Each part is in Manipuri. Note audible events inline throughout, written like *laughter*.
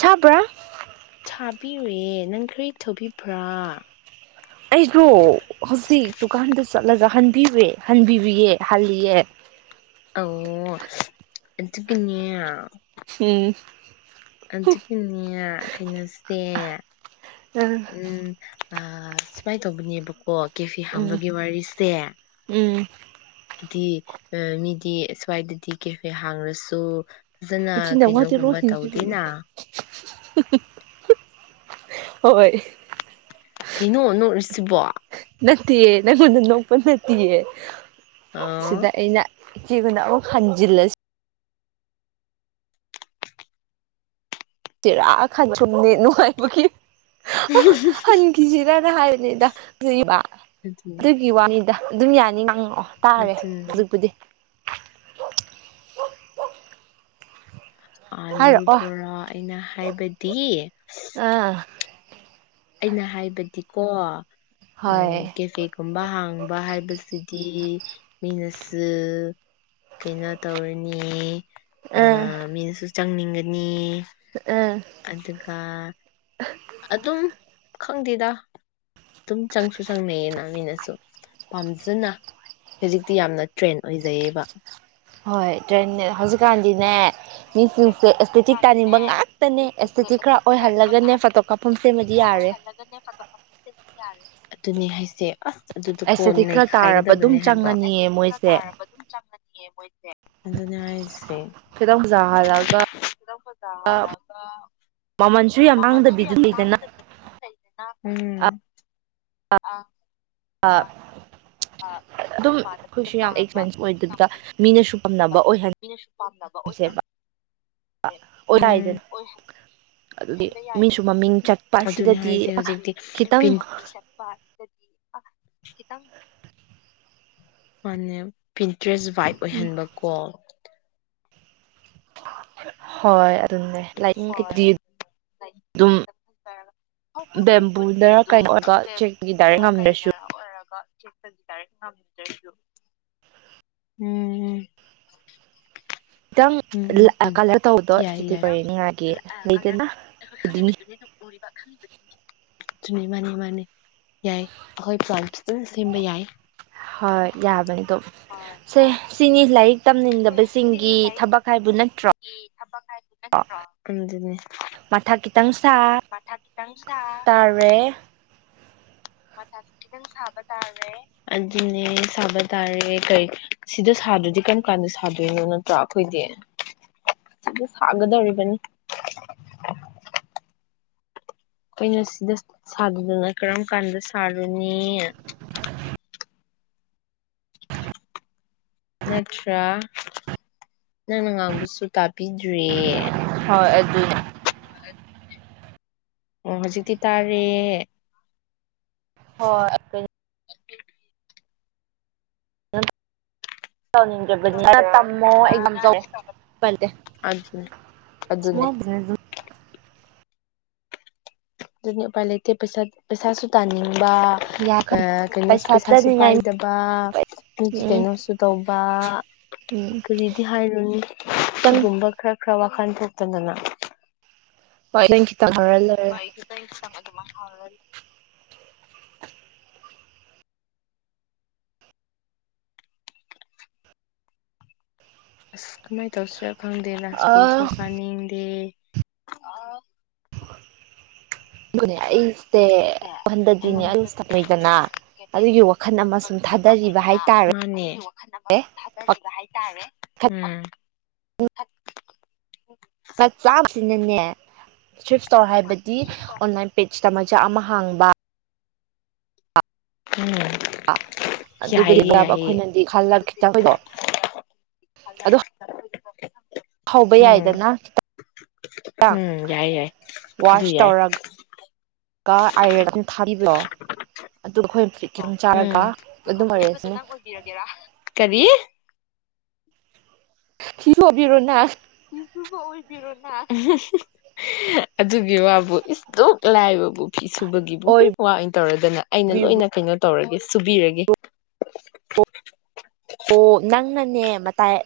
ꯆꯕ꯭ꯔꯥ ꯊꯥꯕꯤꯔꯨꯦ ꯅꯪ ꯈꯔ ꯊꯨꯕꯤꯕ꯭ꯔꯥ ꯑꯩꯗꯣ ꯍꯧꯖꯤꯛ ꯗꯨꯀꯥꯟꯗ ꯆꯠꯂꯒ ꯍ ꯄꯤꯕ ꯍꯟꯕꯤꯕꯌꯦ ꯍꯜꯂꯤꯌꯦ ꯑꯣ ꯑꯠꯇ ꯄꯨꯅ ꯎꯝ ꯑꯗꯨꯛꯀꯤꯅꯦ ꯈꯩꯅꯁꯦ ꯎꯝ ꯑ ꯁꯨꯃꯥꯏꯅ ꯇꯧꯕꯅꯦꯕꯀꯣ ꯑꯣ ꯀꯦꯐꯤ ꯎꯝ ꯍꯥꯝꯕꯒꯤ ꯋꯥꯔꯤꯁꯦ ꯎꯝ ꯍꯥꯏꯗꯤ ꯃꯤꯗꯤ ꯁ꯭ꯋꯥꯏꯗꯗꯤ ꯀꯦꯐꯦ ꯍꯥꯡꯂꯁꯨ ꯐꯖꯅ ꯅꯆꯤꯟ ꯅꯅꯥꯎ ꯋꯥꯗꯦꯔꯣ ꯀꯩꯅꯣꯒꯨꯝꯕ ꯁꯤꯟꯁꯤꯔꯤꯌꯦ ꯇꯧꯗꯦꯅ ꯍꯣꯏ ꯀꯩꯅꯣ ꯅꯣꯛꯔꯤꯁꯤꯕꯣ ꯅꯪꯣꯟ ꯅ ꯅꯣꯛ ꯅꯑ ꯁꯤꯗꯥꯏ ꯏꯩꯅꯩꯅ ꯀꯟꯅ ꯍꯥꯟꯖꯤꯜꯂꯁꯤ ꯆꯔꯥ ꯈꯥꯖꯨꯝ ꯅ ꯅꯅꯨꯡꯉꯥꯏꯕꯨ ꯍꯪꯈꯤꯁꯤ ꯅꯅ ꯍꯥꯏ ꯑꯗ ꯂꯩꯕ ꯑꯗꯨꯅꯤ ꯑꯗꯨꯒꯤ ꯋꯥꯅꯤꯗ ꯑꯗꯨꯝ ꯌꯥꯅꯤ ꯉꯥꯡꯉꯛꯑꯣ ꯇꯥꯔꯦ ꯑꯗꯨꯅꯤ ꯍꯧꯖꯤꯛꯄꯨꯗꯤ ꯍꯥꯏꯔꯛꯑꯣ ꯑꯗꯨꯄꯨꯔꯣ ꯑꯩꯅ ꯍꯥꯏꯕꯗꯤ ꯑꯥ ꯑꯩꯅ ꯍꯥꯏꯕꯗꯤꯀꯣ ꯍꯣꯏ ꯎꯝ ꯀꯦꯐꯦꯒꯨꯝꯕ ꯍꯥꯡꯕ ꯍꯥꯏꯕꯁꯤꯗꯤ ꯃꯤꯅꯁꯨ ꯀꯩꯅꯣ ꯇꯧꯔꯅꯤ ꯑ ꯑꯥ ꯃꯤ ꯆꯪꯅꯤꯡꯒꯅꯤ ꯑꯥ ꯑꯗꯨꯒ ꯑꯗꯨꯝ ꯈꯪꯗꯦꯗ ꯑꯗꯨꯝ ꯆꯪꯁꯨ ꯆꯪꯅꯩꯌꯦꯅ ꯃꯤꯅꯁꯨ ꯄꯥꯝꯖꯅ ꯍꯧꯖꯤꯛꯇꯤ ꯌꯥꯝꯅ ꯇ꯭ꯔꯦꯟ ꯑꯣꯏꯖꯩꯌꯦꯕ ꯍꯣꯏ ꯇ꯭ꯔꯦꯟ ꯍꯧꯖꯤꯛꯀꯥꯟꯗꯤꯅꯦ ꯍꯣꯏ ꯃꯤꯁꯤꯡꯁꯦ ꯗ꯭ꯔꯦꯁꯅꯦ ꯑꯦꯁꯇꯦꯇꯤꯛ ꯍꯧꯖꯤꯛꯀꯥꯟꯗꯤꯅꯦ ꯇꯥꯅꯤꯡꯕ ꯉꯥꯛꯇꯅꯦ ꯑꯦꯁꯇꯦꯇꯤꯛ ꯈꯔ ꯑꯦꯁꯊꯦꯇꯤꯛ ꯇꯥꯅꯤꯡꯕ ꯑꯣꯏꯍꯜꯂꯒꯅꯦ ꯐꯣꯇꯣ ꯉꯥꯛꯇꯅꯤ ꯀꯥꯞꯐꯝ ꯑꯦꯁꯊꯦꯇꯤꯛ ꯁꯦꯝꯃꯗꯤ ꯈꯔ ꯌꯥꯔꯦ ꯑꯣꯏꯍꯜꯂꯒꯅꯦ ꯐꯖꯕ ꯄꯨꯟꯁꯤꯟꯕꯗꯤ ꯌꯥꯔꯦ ꯑꯗꯨꯅꯦ ꯍꯥꯏꯁꯦ ꯑꯁ ꯑꯗꯨꯗ ꯀꯣ ꯑꯦꯁꯊꯦꯇꯤꯛ ꯈꯔ ꯇꯥꯔꯕ ꯑꯗꯨꯝ ꯅꯩꯈꯥꯏꯒꯗꯕꯅꯦ ꯍꯥꯏꯕ ꯆꯪꯉꯅꯤꯌꯦ ꯃꯣꯏꯁꯦ ꯃꯣꯏꯁꯦ ꯑꯗꯨꯅꯦ ꯍꯥꯏꯁꯦ ꯈꯤꯇꯪ ꯐꯖꯍꯜꯂꯒ ꯂꯒ ꯃꯃꯜꯁꯨ ꯌꯥꯝ ꯃꯃꯟꯁꯨ ꯇꯥꯡꯗꯕꯤꯗꯨ ꯌꯥꯝ ꯂꯩꯗꯅ ꯇꯥꯡꯗꯅꯤ ꯆꯨꯝ ꯂꯩ *unintelligible* ꯎꯝ *unintelligible* ꯑꯥꯠ *unintelligible* ꯑꯦꯛꯁꯄꯦꯟꯁ ꯑꯣꯏꯗꯕꯤꯗ ꯃꯤꯅꯁꯨ ꯄꯥꯝꯅꯕ ꯑꯣꯏꯍꯟꯁꯦꯕ ꯑꯣꯏꯇꯥꯔꯦꯗꯅ ꯎꯝ *unintelligible* ꯃꯤꯁꯨ ꯃꯃꯤꯡ ꯆꯠꯄ ꯑꯗꯨꯅꯦ ꯁꯤꯗꯗꯤ ꯍꯥꯏꯁꯦ ꯍꯧꯖꯤꯛꯇꯤ ꯈꯤꯇꯪ ꯄꯤꯟ *unintelligible* ꯃꯥꯅꯦ ꯄꯤꯟ ꯗ꯭ꯔꯦꯁ ꯕꯥꯏꯞ ꯑꯣꯏꯍꯟꯕꯀꯣ *inaudible* ꯍꯣꯏ *unintelligible* *unintelligible* ꯑꯗꯨꯅꯦ ꯂꯥꯏꯅꯤꯡꯒꯤꯗꯤ ꯑꯗꯨꯝ ꯕꯦꯝꯕꯨꯗꯔ ꯀꯩꯅꯣ ꯑꯣꯏꯔꯒ ꯆꯦꯛꯒꯤ ꯗꯥꯏꯔꯦꯛ ꯉꯝꯗ꯭ꯔꯁꯨ ꯎꯝ ꯈꯤꯇꯪ ꯎꯝ ꯎꯝ ꯂꯥꯏꯠ ꯎꯝ ꯀꯂꯔ ꯇꯧꯕꯗꯣ ꯌꯥꯏ ꯌꯥꯏ ꯑꯗꯨꯅꯤ *unintelligible* ꯂꯩꯗꯅ ꯑꯗꯨꯅꯤ *unintelligible* ꯑꯗꯨꯅꯦ ꯃꯥꯅꯤ ꯃꯥꯅꯤ ꯌꯥꯏ ꯑꯩꯈꯣꯏ ꯄꯂꯥꯟ ꯍꯣꯏ ꯌꯥꯕꯅꯤ ꯑꯗꯣ ꯁꯦ ꯁꯤꯅꯤ ꯂꯥꯏꯔꯤꯛ *unintelligible* ꯁꯤꯅꯤ ꯇꯝꯅꯤꯡꯗꯕꯁꯤꯡꯒꯤ ꯂꯥꯏꯔꯤꯛ ꯊꯕꯛ ꯍꯥꯏꯕꯨ ꯅꯠꯇ꯭ꯔꯣ ꯇꯝꯅꯤꯡꯗꯕꯁꯤꯡꯒꯤ ꯊꯕꯛ ꯍꯥꯏꯕꯨ ꯅꯠꯇ꯭ꯔꯣ ꯑꯗꯨꯅꯦ ꯃꯊꯥ ꯈꯤꯇꯪ ꯁꯥ ꯃꯊꯥ ꯈꯤꯇꯪ ꯁꯥ ꯇꯥꯔꯦ ꯃꯊꯥ ꯈꯤꯇꯪ ꯁꯥꯕꯇꯥꯔꯦ ꯑꯗꯨꯅꯦ ꯁꯥꯕꯇꯥꯔꯦ ꯀꯩ ꯁꯤꯗ ꯁꯥꯗ꯭ꯔꯗꯤ ꯀꯔꯝ ꯀꯥꯟꯗ ꯁꯥꯗꯣꯏꯅꯣ ꯅꯠꯇ꯭ꯔꯣ ꯑꯩꯈꯣꯏꯗꯤ ꯁꯤꯗ ꯁꯥꯒꯗꯧꯔꯤꯕꯅꯤ *inaudible* ꯑꯈꫭꯏꯅ ꯁꯤꯗ ꯁꯥꯗꯗꯅ ꯀꯔꯝ ꯀꯥꯟꯗ ꯁꯥꯔꯨꯅꯤ *inaudible* *unintelligible* ꯅꯠꯇ꯭ꯔꯥ ꯅꯪꯅ ꯉꯥꯡꯕꯁꯨ ꯇꯥꯕꯤꯗ꯭ꯔꯦ ꯍꯣꯏ ꯑꯗꯨꯅꯦ ꯑꯣ ꯍꯧꯖꯤꯛꯇꯤ ꯇꯥꯔꯦ ꯍꯣꯏ *unintelligible* ꯑꯗꯨꯒꯤ *unintelligible* ꯑꯗꯨꯅꯦ ꯑꯗꯨꯅꯦ *unintelligible* ꯑꯗꯨꯅꯦ ꯎꯄꯥꯏ ꯂꯩꯇ ꯄꯩꯁꯥ ꯄꯩꯁꯥꯁꯨ ꯇꯥꯅꯤꯡ ꯕ ꯑ ꯌꯥꯈꯅꯤ ꯀꯩꯅꯣꯁꯨ ꯄꯩꯁꯥ ꯄꯩꯁꯥꯁꯨ ꯊꯥꯅꯤꯡꯉꯥꯏ ꯄꯥꯏꯗꯕ ꯃꯤꯒꯤ ꯎꯝ ꯀꯩꯅꯣꯁꯨ ꯇꯧꯕ ꯎꯝ ꯀꯔꯤꯗꯤ ꯍꯥꯏꯔꯨꯅꯤ ꯈꯤꯇꯪ ꯁꯤꯒꯨꯝꯕ ꯈꯔ ꯈꯔ ꯋꯥꯈꯜ ꯊꫭꯛꯇꯗꯅ ꯍꫭꯏ ꯅꯪꯒꯤ ꯍꯣꯏ *unintelligible* ꯑꯗꯨꯃ *unintelligible* ꯑꯁ ꯀꯃꯥꯏ ꯇꯧꯁꯤ ꯈꯪꯗꯦꯅꯪ ꯁ꯭ꯀꯨꯜꯁꯨ ꯑ ꯀꯥꯅꯤꯡꯗꯦ *unintelligible* ꯑ *unintelligible* ꯃꯅꯦ ꯑꯩ *unintelligible* *unintelligible* ꯂꯩꯗꯅ ꯑꯗꯨꯒꯤ ꯋꯥꯈꯜ ꯑꯃ ꯁꯨꯝ ꯊꯥꯗꯔꯤꯕ ꯍꯥꯏꯇꯥꯔꯦ ꯑꯦ ꯎꯝ *unintelligible* ꯃ ꯆꯥ *unintelligible* ꯑꯩꯅꯅꯦ ꯁꯋꯤꯐ ꯇꯧꯔ ꯍꯥꯏꯕꯗꯤ ꯑꯣꯟꯂꯥꯏꯟ ꯄꯦꯖ ꯃꯆꯥ ꯑꯃ ꯍꯥꯡꯕ ꯎꯝ ꯑꯗꯨꯒꯗꯤ ꯌꯥꯏꯌꯦ ꯃ ꯌꯥꯏꯌꯦ ꯑꯩꯈꯣꯏꯅꯗꯤ ꯈꯜꯂ ꯈꯤꯇꯪꯈꯗꯣ ꯑꯗꯨ ꯑꯣ ꯍꯧꯕ ꯌꯥꯏꯗꯅ ꯈꯤꯇꯪ ꯈꯤꯪ ꯎꯝ ꯌꯥꯏ ꯌꯥꯏ ꯑꯗꯨ ꯋꯥꯁ ꯌꯥꯏ ꯇꯧꯔꯒ ꯑꯥꯏꯔꯟ ꯊꯥꯕꯤꯕꯔꯣ ꯑꯗꯨꯈꯣꯏ ꯑꯣ ꯎꯝ ꯑꯗꯨꯒ ꯈꯨꯕꯗꯣ ꯅꯪ ꯑꯣꯏꯕꯤꯔꯒꯦꯔꯥ ꯀꯔꯤ ꯅꯪ ꯍꯣꯕꯤꯔꯣꯅꯥ ꯐꯤꯁꯨꯕ ꯑꯣꯏꯕꯤꯔꯣꯅ ꯑꯗꯨꯒꯤ ꯋꯥꯕꯨ ꯏꯁꯇꯣꯛ ꯂꯥꯏꯕꯕꯨ ꯐꯤꯁꯨ ꯁꯨꯕꯒꯤꯕꯨ ꯋꯥ ꯑꯣꯏꯅ ꯇꯧꯔꯗꯅ ꯑꯩꯅ ꯑꯣꯏꯕꯤꯔꯣ ꯂꯣꯏꯅ ꯀꯩꯅꯣ ꯇꯧꯔꯒꯦ ꯁꯨꯕꯤꯔꯒꯦ ꯑꯣ ꯅꯪꯅꯅꯦ ꯃꯇꯥꯏ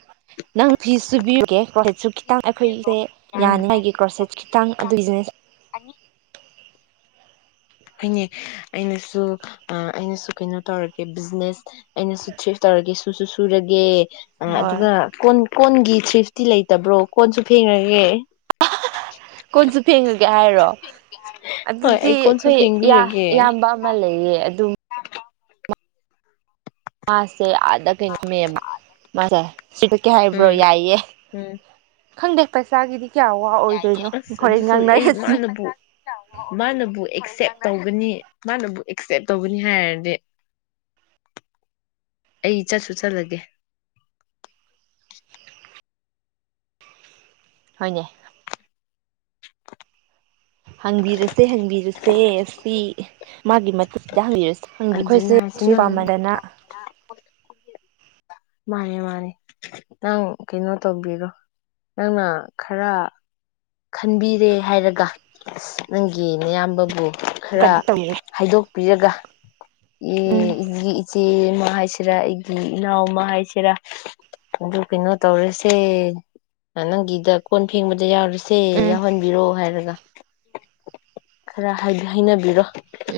ꯅꯪ ꯐꯤ ꯁꯨꯕꯤꯌꯨꯒꯦ ꯁꯨ ꯈꯤꯇꯪ ꯑꯩꯈꯣꯏꯁꯦ ꯎꯝ ꯌꯥꯅꯤꯉ ꯑꯩꯒꯤ ꯒ꯭ꯔꯣꯁꯦꯠꯁ ꯈꯤꯇꯪ ꯑꯗꯨ ꯕꯤꯖꯤꯅꯦꯁ ꯍꯥꯏꯅꯦ ꯑꯩꯅꯁꯨ ꯑꯩꯅꯁꯨ ꯀꯩꯅꯣ ꯇꯧꯔꯒꯦ ꯕꯤꯖꯤꯅꯦꯁ ꯑꯩꯅꯁꯨ ꯆꯤꯐ ꯇꯧꯔꯒꯦꯁꯨ ꯁꯨꯁꯨ ꯁꯨꯔꯒꯦ ꯑ ꯍꯣꯏ ꯑꯗꯨꯒ ꯀꯣꯟ ꯀꯣꯟꯒꯤ ꯊ꯭ꯔꯤꯐꯇꯤ ꯂꯩꯇꯕ꯭ꯔꯣ ꯀꯣꯟꯁꯨ ꯐꯦꯡꯉꯒꯦ ꯀꯣꯟꯁꯨ ꯐꯦꯡꯉꯒꯦ ꯍꯥꯏꯔꯣ ꯍꯣꯏ ꯑꯗꯨꯗꯤ ꯑꯩ ꯀꯣꯟꯁꯨ ꯑꯩꯈꯣꯏ ꯐꯦꯡꯕꯤꯔꯒꯦ ꯏꯌꯥꯝꯕ ꯑꯃ ꯂꯩꯌꯦ ꯑꯗꯨꯝ ꯑ ꯁꯦ ꯑꯥꯗ ꯀꯩꯅꯣꯝꯃꯦꯕ ꯃꯥꯁꯦ ꯁꯤꯗ ꯀꯩ ꯍꯥꯏꯕ꯭ꯔꯣ ꯎꯝ ꯌꯥꯏꯑꯦ ꯎꯝ ꯈꯪꯗꯦ ꯄꯩꯁꯥꯒꯤꯗꯤ ꯀꯌꯥ ꯋꯥ ꯑꯣꯏꯗꯣꯏꯅꯣ ꯑꯁ ꯍꯣꯔꯦꯟ ꯑꯗꯨꯁꯨ ꯑꯩ ꯉꯥꯡꯅꯔꯁꯤ ꯃꯥꯅꯕꯨ ꯃꯥꯅꯕꯨ ꯑꯦꯛꯁꯦꯞ ꯇꯧꯒꯅꯤ ꯃꯥꯅꯕꯨ ꯑꯦꯛꯁꯦꯞ ꯇꯧꯒꯅꯤ ꯍꯥꯏꯔꯗꯤ ꯑꯩ ꯆꯠꯁꯨ ꯆꯠꯂꯒꯦ ꯍꯣꯏꯅꯦ ꯍꯪꯕꯤꯔꯁꯦ ꯍꯪꯕꯤꯔꯁꯦ ꯁꯤ ꯃꯥꯒꯤ ꯃꯊꯛꯁꯤꯗ ꯍꯪꯕꯤꯔꯁꯦ ꯍꯪꯕꯤ ꯑꯩꯈꯣꯏꯁꯦ ꯑꯗꯨꯅ ꯍꯥꯏꯁꯦ ꯁꯤꯔꯤ ꯅꯪ ꯄꯃꯗꯅ ꯃꯥꯅꯦ ꯃꯥꯅꯦ ꯅꯪ ꯀꯩꯅꯣ ꯇꯧꯕꯤꯔꯣ ꯅꯪꯅ ꯈꯔ ꯈꯟꯕꯤꯔꯦ ꯍꯥꯏꯔꯒ ꯑꯁ ꯅꯪꯒꯤ ꯑꯌꯥꯝꯕꯕꯨ ꯈꯔ ꯀꯩꯅꯣ ꯇꯧꯅꯤ ꯍꯥꯏꯗꯣꯛ ꯄꯤꯔꯒ ꯎꯝ ꯑꯦ *unintelligible* ꯑꯃ ꯍꯥꯏꯁꯤꯔꯥ ꯑꯩꯒꯤ ꯏꯅꯥꯎ ꯑꯃ ꯍꯥꯏꯁꯤꯔꯥ ꯑꯗꯨ ꯀꯩꯅꯣ ꯇꯧꯔꯁꯦ ꯅꯪꯒꯤꯗ ꯀꯣꯟ ꯐꯦꯡꯕꯗ ꯌꯥꯎꯔꯁꯦ ꯁꯦ ꯎꯝ ꯌꯥꯎꯍꯟꯕꯤꯔꯣ ꯍꯥꯏꯔꯒ ꯈꯔ ꯍꯥꯏꯅꯕꯤꯔꯣ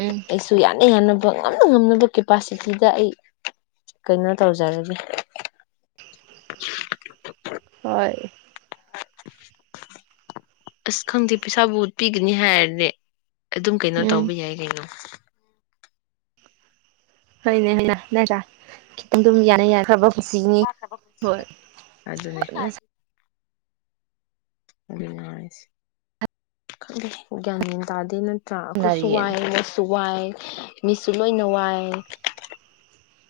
ꯎꯝ ꯑꯩꯁꯨ ꯌꯥꯅ ꯌꯥꯅ ꯉꯝꯅ ꯉꯝꯅꯕ ꯀꯦꯄꯥꯁꯤꯇꯤꯗ ꯑꯩ ꯀꯩꯅꯣ ꯇꯧꯖꯔꯒꯦ ꯍꯣꯏ *inaudible* ꯑꯁ ꯈꯪꯗꯦ ꯄꯩꯁꯥꯕꯨ ꯄꯤꯒꯅꯤ ꯍꯥꯏꯔꯗꯤ ꯑꯗꯨꯝ ꯀꯩꯅꯣ ꯎꯝ ꯇꯧꯕ ꯌꯥꯏ ꯀꯩꯅꯣ ꯍꯣꯏꯅꯦ ꯍꯣꯏꯅ ꯅꯔꯥ ꯈꯤꯇꯪ ꯑꯗꯨꯝ ꯌꯥꯅ ꯌꯥꯟꯅꯕ ꯑꯗꯨꯅꯤ ꯀꯟꯅ ꯑꯗꯨꯅꯤ ꯍꯥꯏꯁꯦ ꯈꯪꯗꯦ ꯒꯌ꯭ꯥꯟ ꯃꯦꯟ ꯇꯥꯗꯦ ꯅꯡ ꯅꯇ꯭ꯔꯥ ꯑꯩꯈꯣꯏꯁꯨ ꯁꯥꯟꯅꯔꯤꯌꯦ ꯋꯥꯏ ꯅꯁꯨ ꯋꯥꯏ ꯃꯤꯁꯨ ꯂꯣꯏꯅ ꯋꯥꯏ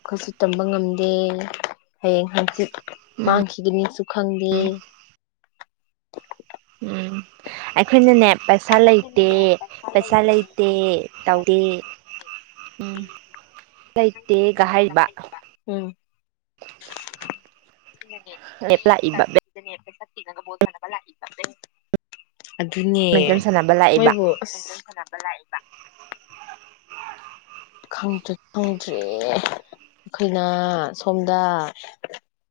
ꯈꯠꯁꯨ ꯇꯝꯕ ꯉꯝꯗꯦ ꯍꯌꯦꯡ ꯍꯪꯆꯤꯠ ꯎꯝ ꯃꯥꯡꯈꯤꯒꯅꯤꯁꯨ ꯈꯪꯗꯦ ꯎꯝ ꯎꯝ ꯑꯩꯈꯣꯏꯅꯅꯦ ꯄꯩꯁꯥ ꯂꯩꯇꯦ ꯄꯩꯁꯥ ꯂꯩꯇꯦ ꯇꯧꯗꯦ ꯎꯝ ꯂꯩꯇꯦꯒ ꯍꯥꯏꯕ *unintelligible* ꯁꯤꯗꯒ ꯕꯣꯜ ꯁꯥꯅꯕ ꯂꯛꯏꯕ ꯑꯗꯨꯅꯦ ꯕꯦꯠꯃꯤꯟꯇꯟ ꯁꯥꯟꯅꯕ ꯂꯥꯛꯏꯕ ꯃꯣꯏꯕꯨ ꯂꯥꯛꯏꯕ ꯈꯪꯗ꯭ꯔꯦ ꯈꯪꯗꯔꯦ ꯑꯩꯈꯣꯏꯅ ꯁꯣꯝꯗ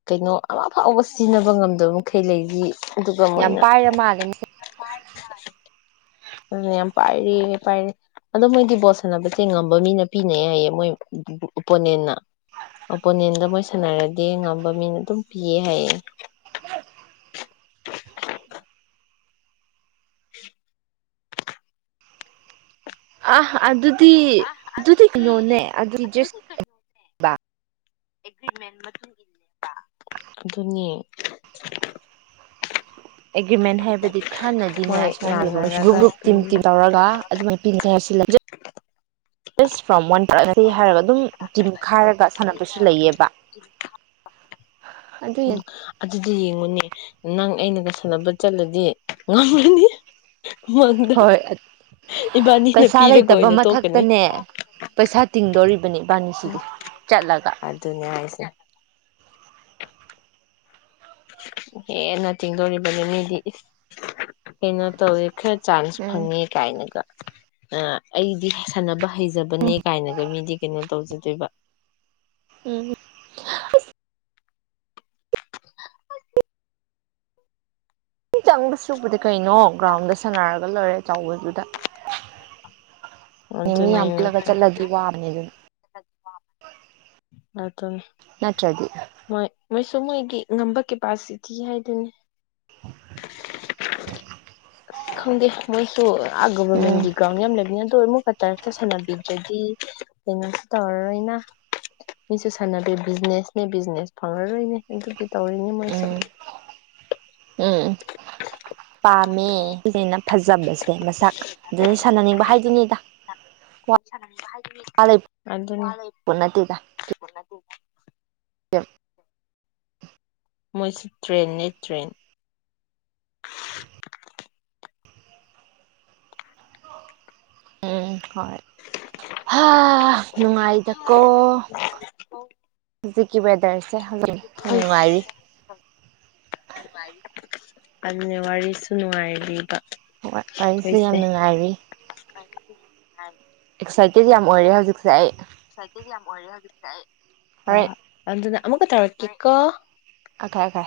ꯀꯩꯅꯣ ꯑꯃꯐꯥꯎꯕ ꯁꯤꯖꯤꯟꯅꯕ ꯉꯝꯗꯕ ꯃꯈꯩ ꯂꯩꯔꯤ ꯑꯗꯨꯒ ꯌꯥꯝ ꯃꯣꯏꯅ ꯄꯥꯏꯔ ꯃꯥꯜꯂꯦ ꯑꯗꯨ ꯌꯥꯝ ꯄꯥꯏꯔꯦ ꯄꯥꯏꯔꯦ ꯑꯗꯣ ꯃꯣꯏꯗꯤ ꯕꯣꯠ ꯁꯥꯟꯅꯕꯁꯦ ꯉꯝꯕ ꯃꯤꯅ ꯄꯤꯅꯩ ꯍꯥꯏꯌꯦ ꯃꯣꯏ ꯑꯣꯄꯣꯅꯦꯟꯅ ꯎꯄꯣꯅꯦꯟꯠꯗꯣ ꯃꯣꯏ ꯁꯥꯟꯅꯔꯗꯤ ꯉꯝꯕ ꯃꯤꯅ ꯑꯗꯨꯝ ꯄꯤꯌꯦ ꯍꯥꯏꯌꯦ *inaudible* ꯑ ꯑꯗꯨ *unintelligible* ꯑꯗꯨꯗꯤ ꯀꯩꯅꯣꯅꯦ ꯑꯗꯨꯗꯤ ꯖꯁ ꯑꯦꯆꯤꯄꯃꯦꯟ ꯃꯇꯨꯡ ꯏꯅ ꯑꯗꯨꯅꯤ *inaudible* ꯑꯦꯒ꯭ꯔꯤꯃꯦꯟ ꯍꯥꯏꯕꯗꯤ ꯈꯔꯅꯗꯤꯅꯦ ꯃꯣꯏ ꯑꯁꯨꯃꯥꯏꯅ ꯂꯩꯕ ꯒ꯭ꯔꯨꯞ ꯌꯥꯅꯔꯒ ꯒ꯭ꯔꯨꯞ ꯄꯤ ꯇꯤꯝ ꯇꯤꯝ ꯇꯧꯔꯒ ꯑꯗꯨꯃꯥꯏꯅ ꯄꯤ *unintelligible* *unintelligible* *inaudible* *unintelligible* ꯏꯁ ꯐ꯭ꯔꯣꯝ ꯋꯥꯟ *inaudible* ꯄꯥꯔꯠꯅꯔꯁꯤ ꯍꯥꯏꯔꯒ ꯑꯗꯨꯝ ꯇꯤꯝ ꯈꯥꯏꯔꯒ ꯁꯥꯟꯅꯕꯁꯨ ꯂꯩꯌꯦꯕ ꯑꯗꯨꯏ ꯎꯝ ꯑꯗꯨꯗꯤ ꯌꯦꯡꯉꯨꯅꯦ ꯅꯪ ꯑꯩꯅꯒ ꯁꯥꯟꯅꯕ ꯆꯠꯂꯗꯤ ꯉꯝꯒꯅꯤ ꯃꯪꯗ ꯍꯣꯏ ꯏꯕꯥꯅꯤꯅ ꯄꯩꯁꯥ ꯄꯤꯔꯒ ꯂꯩꯇꯕ ꯑꯣꯏꯅ ꯇꯣꯛꯀꯅꯤ ꯃꯊꯛꯇꯅꯦ ꯄꯩꯁꯥ ꯇꯤꯡꯗꯣꯔꯤꯕꯅꯤ ꯏꯕꯥꯅꯤꯁꯤꯗꯤ ꯆꯠꯂꯒ ꯑꯗꯨꯅꯦ ꯍꯥꯏꯁꯦ ꯍꯦꯟꯅ ꯇꯤꯡꯗꯣꯔꯤꯕꯅꯤ ꯃꯤꯗꯤ ꯀꯩꯅꯣ ꯇꯧꯋꯦ ꯈꯔ ꯆꯥꯟꯁ ꯎꯝ ꯐꯪꯉꯦ ꯀꯥꯏꯅꯒ ꯑꯩꯗꯤ ꯁꯥꯟꯅꯕ ꯍꯩꯖꯕꯅꯦ ꯀꯥꯏꯅꯒ ꯃꯤꯗꯤ ꯀꯩꯅꯣ ꯇꯧꯖꯗꯣꯏꯕ ꯎꯝ ꯆꯪꯕ ꯁꯨꯕꯗ ꯀꯩꯅꯣ ꯒ꯭ꯔꯥꯎꯟꯗ ꯁꯥꯟꯅꯔꯒ ꯂꯣꯏꯔꯦ ꯆꯥꯎꯕꯗꯨꯗ ꯑꯣ ꯃꯤ ꯑꯗꯨꯅꯦ ꯄꯨꯜꯂꯒ ꯆꯠꯂꯗꯤ ꯋꯥꯕꯅꯦ ꯑꯗꯨꯅ ꯑꯇꯨꯅꯤ ꯅꯠꯇ꯭ꯔꯗꯤ ꯃꯣꯏ ꯃꯣꯏꯁꯨ ꯃꯣꯏꯒꯤ ꯉꯝꯕ ꯀꯦꯄꯥꯁꯤꯇꯤ ꯍꯥꯏꯗꯨꯅꯤ ꯈꯪꯗꯦ ꯃꯣꯏꯁꯨ ꯑꯥ ꯎꯝ ꯒꯣꯚꯔꯃꯦꯟꯠꯀꯤ ꯒꯔꯥꯎꯟ ꯃꯌꯥꯝ ꯂꯩꯕꯅꯦ ꯇꯣꯏ ꯃꯨꯛꯀ ꯇꯔꯛꯇ ꯁꯥꯟꯅꯒꯤꯞꯗꯒꯤ ꯀꯩꯅꯣꯁꯨ ꯇꯧꯔꯔꯣꯏꯅ ꯃꯤꯁꯨ ꯁꯥꯟꯅꯕꯦ ꯕꯤꯖꯤꯅꯦꯁꯅꯦ ꯕꯤꯖꯤꯅꯦꯁ ꯐꯪꯉꯔꯣꯏꯅꯦ ꯑꯗꯨꯝ ꯇꯧꯔꯤꯅꯤ ꯃꯣꯏꯁꯨ ꯎꯝ ꯎꯝ ꯃꯦ ꯅꯨꯄꯤ ꯒꯩꯅ ꯐꯖꯕꯁꯦ ꯃꯁꯥꯛ ꯑꯗꯨꯗꯩ ꯁꯥꯟꯅꯅꯤꯡꯕ ꯍꯥꯏꯗꯨꯅꯤꯗ ꯑꯗꯨꯅꯤ *inaudible* ꯅꯠꯇꯦꯗꯥ ꯃꯣꯏꯁꯨ ꯇ꯭ꯔꯦꯟ ꯅꯦ ꯇ꯭ꯔꯦꯟ ꯎꯝ ꯍꯣꯏ ꯍꯥ ꯅꯨꯡꯉꯥꯏꯗꯀꯣ ꯍꯧꯖꯤꯛꯀꯤ ꯋꯦꯗꯔꯁꯦ *unintelligible* ꯌꯥꯝ ꯍꯣꯏ ꯅꯨꯡꯉꯥꯏꯔꯤ ꯑꯗꯨꯅꯦ ꯋꯥꯔꯤꯁꯨ ꯅꯨꯡꯉꯥꯏꯔꯤꯕꯕ ꯍꯣꯏ ꯑꯩꯁꯦ ꯌꯥꯝ ꯅꯨꯡꯉꯥꯏꯔꯤ *inaudible* ꯑꯦꯛꯁꯥꯏꯇꯦꯠ ꯌꯥꯝ ꯑꯣꯏꯔꯦ ꯍꯧꯖꯤꯛꯁꯦ ꯑꯩ ꯁꯥꯏꯀꯦꯁꯦ ꯌꯥꯝ ꯑꯣꯏꯔꯦ ꯍꯧꯖꯤꯛꯇꯤ ꯑꯩ ꯑ ꯍꯣꯔꯦꯟ ꯑꯟꯖꯅ ꯑꯃꯨꯛ ꯀ ꯇꯩꯔꯛꯀꯦꯀꯣ ꯑꯣꯈꯦ ꯑꯣꯈꯦ